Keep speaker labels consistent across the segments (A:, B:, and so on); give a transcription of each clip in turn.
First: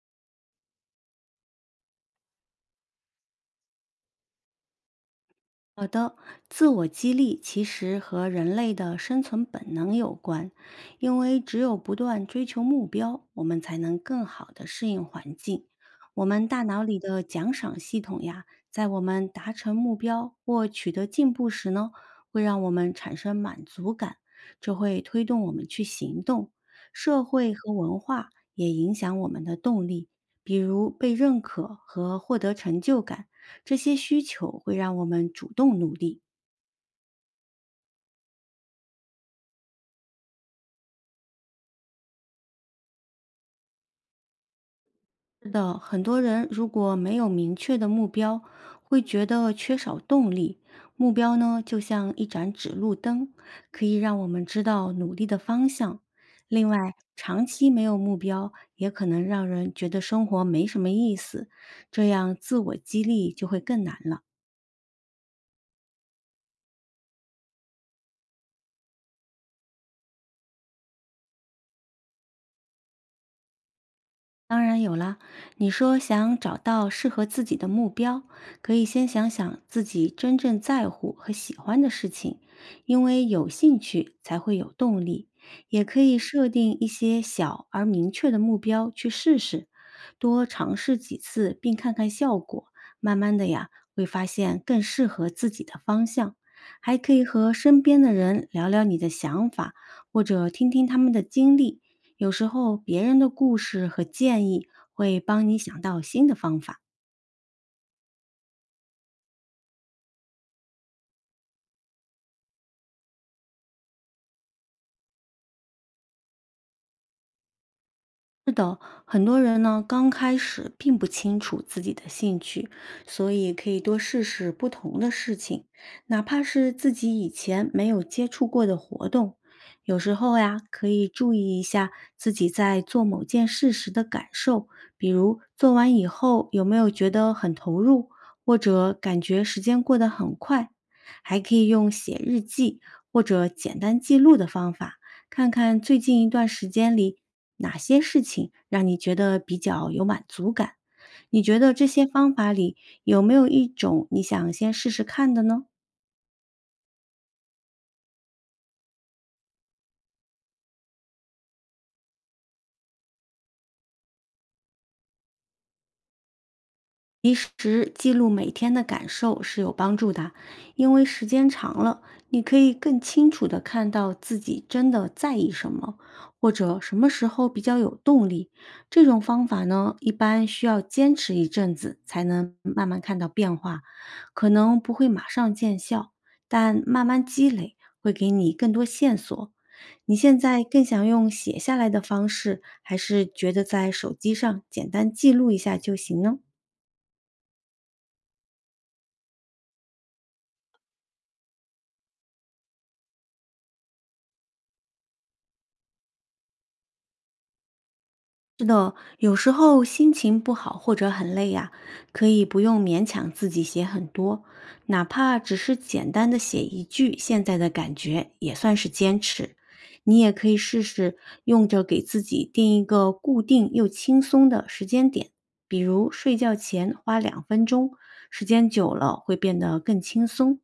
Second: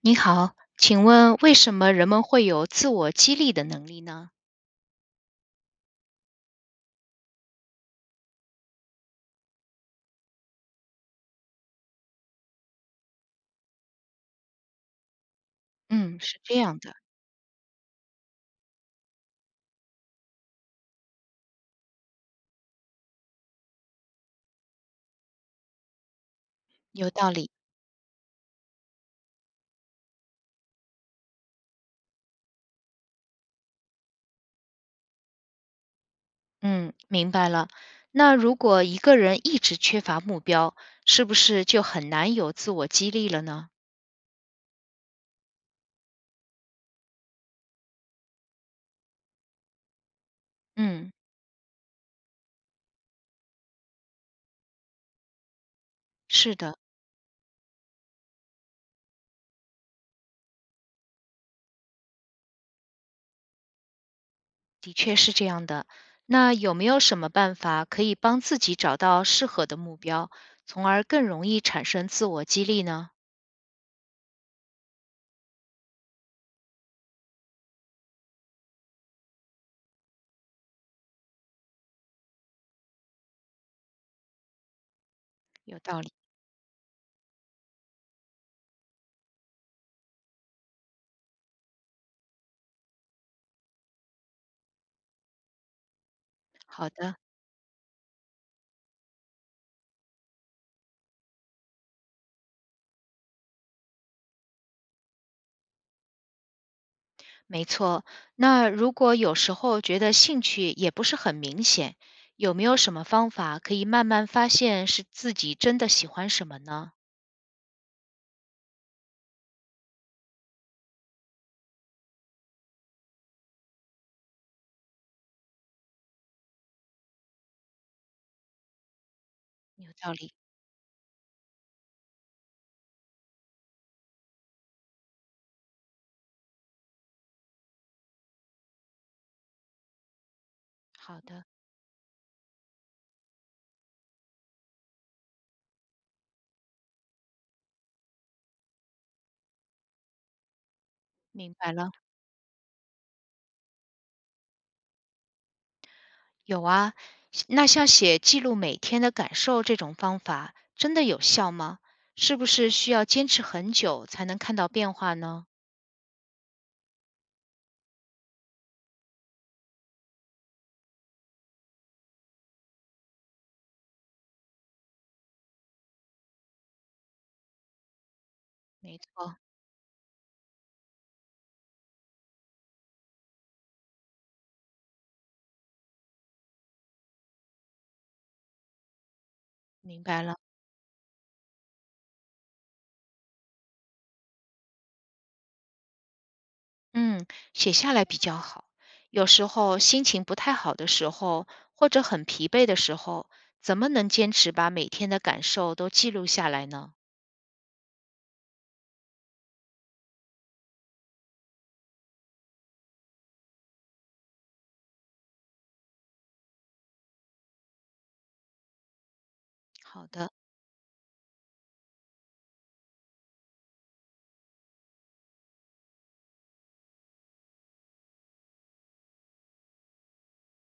A: 你好，请问为什么人们会有自我激励的能力呢？
B: 好的，自我激励其实和人类的生存本能有关，因为只有不断追求目标，我们才能更好的适应环境。
A: 嗯，
B: 我
A: 是
B: 们
A: 这
B: 大
A: 样
B: 脑
A: 的，
B: 里的奖赏系统呀，在我们达成目标或取得进步时呢，会让我们产生满足感，这会推动我们去行动。
A: 有
B: 社
A: 道理。
B: 会和文化也影响我们的动力，比如被认可和获得成就感。这些需求会让我们主动努力。
A: 嗯，明白了。那如果一个人一直缺乏目标，是不是就很难有自我激励了呢？
B: 是的，很多人如果没有明确的目标，会觉得缺少动力。
A: 嗯，
B: 目标呢，就像一盏指路灯，可以让我们知道努力的方向。
A: 是
B: 另
A: 的，
B: 外，长期没有目标，也可能让人觉得生活没什么意思，这样自我激励就会更难了。
A: 的确是这样的。那有没有什么办法可以帮自己找到适合的目标，从而更容易产生自我激励呢？
B: 当然有啦，你说想找到适合自己的目标，可以先想想自己真正在乎和喜欢的事情，因为有兴趣才会有动力。
A: 有
B: 也可
A: 道理。
B: 以设定一些小而明确的目标去试试，多尝试几次并看看效果，慢慢的呀会发现更适合自己的方向。
A: 好
B: 还可
A: 的。
B: 以和身边的人聊聊你的想法，或者听听他们的经历，有时候别人的故事和建议会帮你想到新的方法。
A: 没错，那如果有时候觉得兴趣也不是很明显，有没有什么方法可以慢慢发现是自己真的喜欢什么呢？
B: 是的，很多人呢刚开始并不清楚自己的兴趣，所以可以多试试不同的事情，哪怕是自己以前没有接触过的活动。
A: 有
B: 有
A: 道
B: 时
A: 理，
B: 候呀，可以注意一下自己在做某件事时的感受，比如做完以后有没有觉得很投入，或者感觉时间过得很快。
A: 好
B: 还
A: 的，
B: 可以用写日记或者简单记录的方法，看看最近一段时间里哪些事情让你觉得比较有满足感？你
A: 明
B: 觉
A: 白
B: 得这
A: 了。
B: 些方法里有没有一种你想先试试看的呢？
A: 有啊，那像写记录每天的感受这种方法，真的有效吗？是不是需要坚持很久才能看到变化呢？
B: 其实记录每天的感受是有帮助的，因为时间长了，你可以更清楚地看到自己真的在意什么，或者什么时候比较有动力。
A: 没
B: 这种
A: 错，
B: 方法呢，一般需要坚持一阵子才能慢慢看到变化，可能不会马上见效，但慢慢积累会给你更多线索。
A: 明
B: 你
A: 白
B: 现
A: 了。
B: 在更想用写下来的方式，还是觉得在手机上简单记录一下就行呢？
A: 嗯，写下来比较好。有时候心情不太好的时候，或者很疲惫的时候，怎么能坚持把每天的感受都记录下来呢？
B: 是的，有时候心情不好或者很累呀，可以不用勉强自己写很多，哪怕只是简单的写一句现在的感觉，也算是坚持。
A: 好
B: 你
A: 的，
B: 也可以试试用着给自己定一个固定又轻松的时间点，比如睡觉前花2分钟，时间久了会变得更轻松。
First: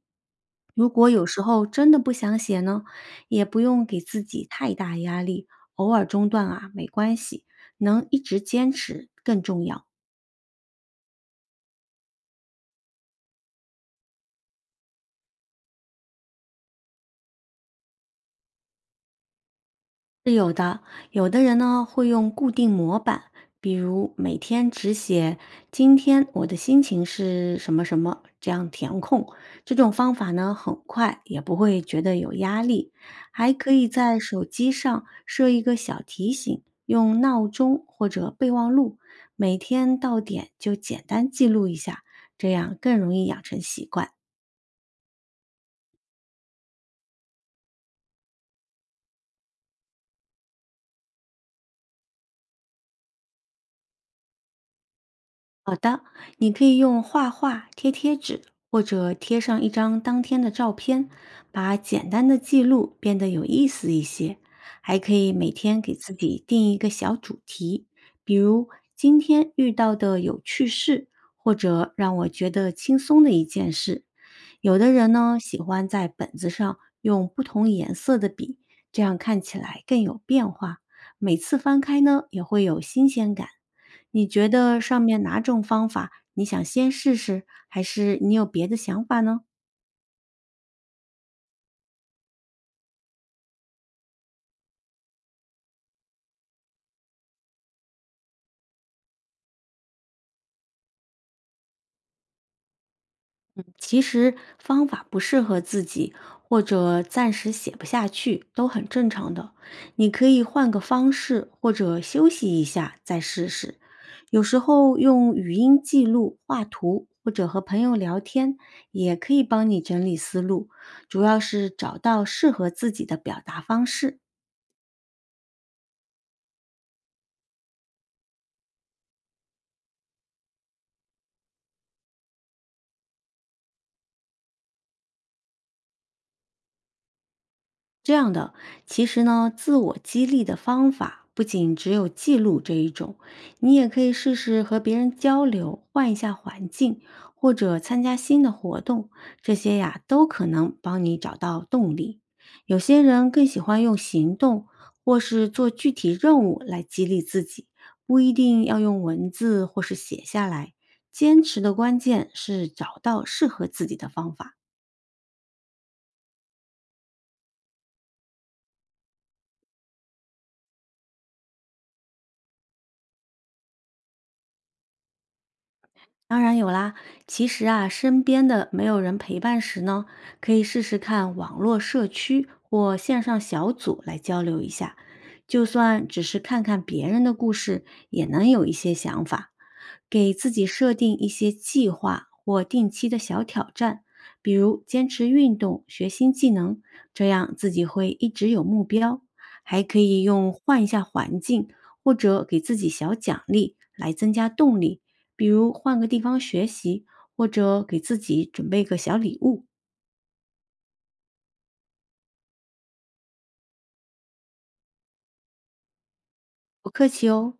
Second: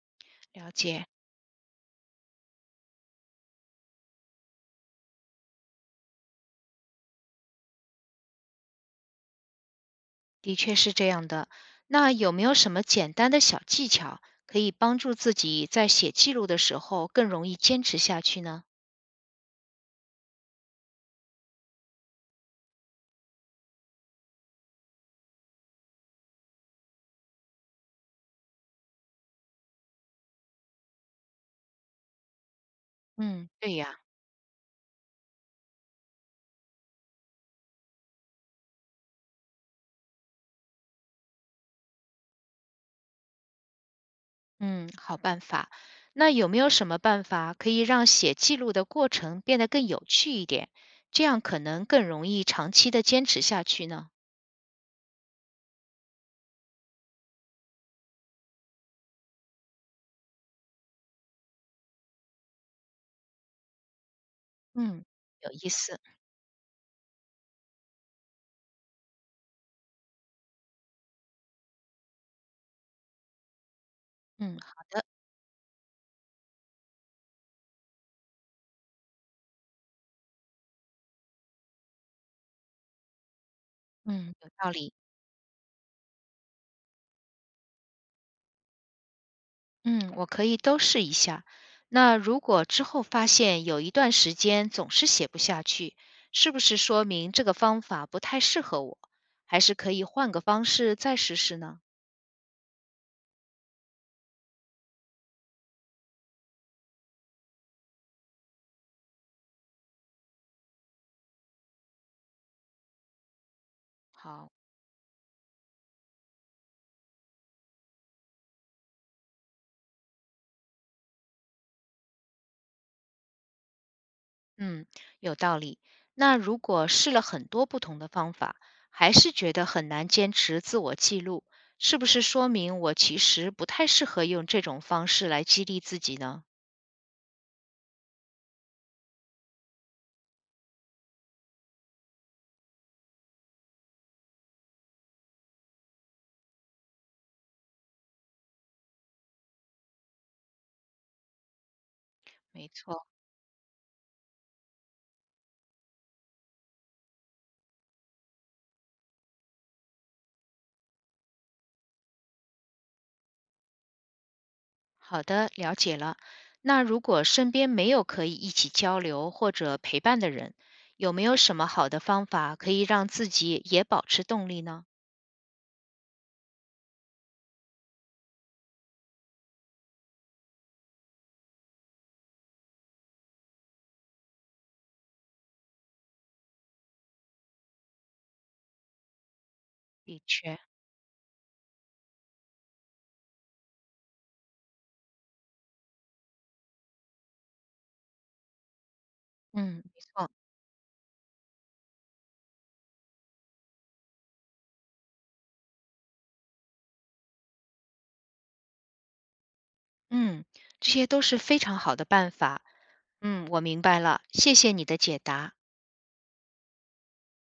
A: 了
B: 如
A: 解，
B: 果有时候真的不想写呢，也不用给自己太大压力，偶尔中断啊，没关系。能一直坚持更重要。
A: 的确是这样的。那有没有什么简单的小技巧可以帮助自己在写记录的时候更容易坚持下去呢？
B: 是有的，有的人呢会用固定模板，比如每天只写今天我的心情是什么什么，这样填空。这种方法呢很快，也不会觉得有压力。
A: 嗯，
B: 还可
A: 对
B: 以
A: 呀。
B: 在手机上设一个小提醒，用闹钟或者备忘录，每天到点就简单记录一下，这样更容易养成习惯。
A: 嗯，好办法。那有没有什么办法可以让写记录的过程变得更有趣一点？这样可能更容易长期的坚持下去呢？
B: 你可以用画画、贴贴纸，或者贴上一张当天的照片，把简单的记录变得有意思一些。还
A: 嗯，
B: 可以每
A: 有意
B: 天给
A: 思。
B: 自己定一个小主题，比如今天遇到的有趣事，或者让我觉得轻松的一件事。
A: 嗯，
B: 有
A: 好
B: 的
A: 的。
B: 人呢，喜欢在本子上用不同颜色的笔，这样看起来更有变化。每次翻开呢，也会有新鲜感。你
A: 嗯，
B: 觉
A: 有道
B: 得
A: 理。
B: 上面哪种方法你想先试试，还是你有别的想法呢？
A: 嗯，我可以都试一下。那如果之后发现有一段时间总是写不下去，是不是说明这个方法不太适合我？还是可以换个方式再试试呢？
B: 其实方法不适合自己，或者暂时写不下去，都很正常的。你可以换个方式，或者休息一下再试试。有
A: 好。
B: 时候用语音记录、画图，或者和朋友聊天，也可以帮你整理思路。主要是找到适合自己的表达方式。
A: 嗯，有道理。那如果试了很多不同的方法，还是觉得很难坚持自我记录，是不是说明我其实不太适合用这种方式来激励自己呢？
B: 这样的，其实呢，自我激励的方法不仅只有记录这一种，你也可以试试和别人交流，换一下环境，或者参加新的活动，这些呀都可能帮你找到动力。
A: 没
B: 有些
A: 错，
B: 人更喜欢用行动或是做具体任务来激励自己，不一定要用文字或是写下来。坚持的关键是找到适合自己的方法。
A: 好的，了解了。那如果身边没有可以一起交流或者陪伴的人，有没有什么好的方法可以让自己也保持动力呢？
B: 当然有啦，其实啊，身边的没有人陪伴时呢，可以试试看网络社区或线上小组来交流一下，就算只是看看别人的故事，也能有一些想法。
A: 的
B: 给自
A: 确，
B: 己设定一些计划或定期的小挑战，比如坚持运动、学新技能，这样自己会一直有目标。还
A: 嗯，
B: 可
A: 没
B: 以
A: 错，
B: 用换一下环境，或者给自己小奖励来增加动力。比如换个地方学习，或者给自己准备个小礼物。
A: 嗯，这些都是非常好的办法。嗯，我明白了，谢谢你的解答。
B: 不客气哦。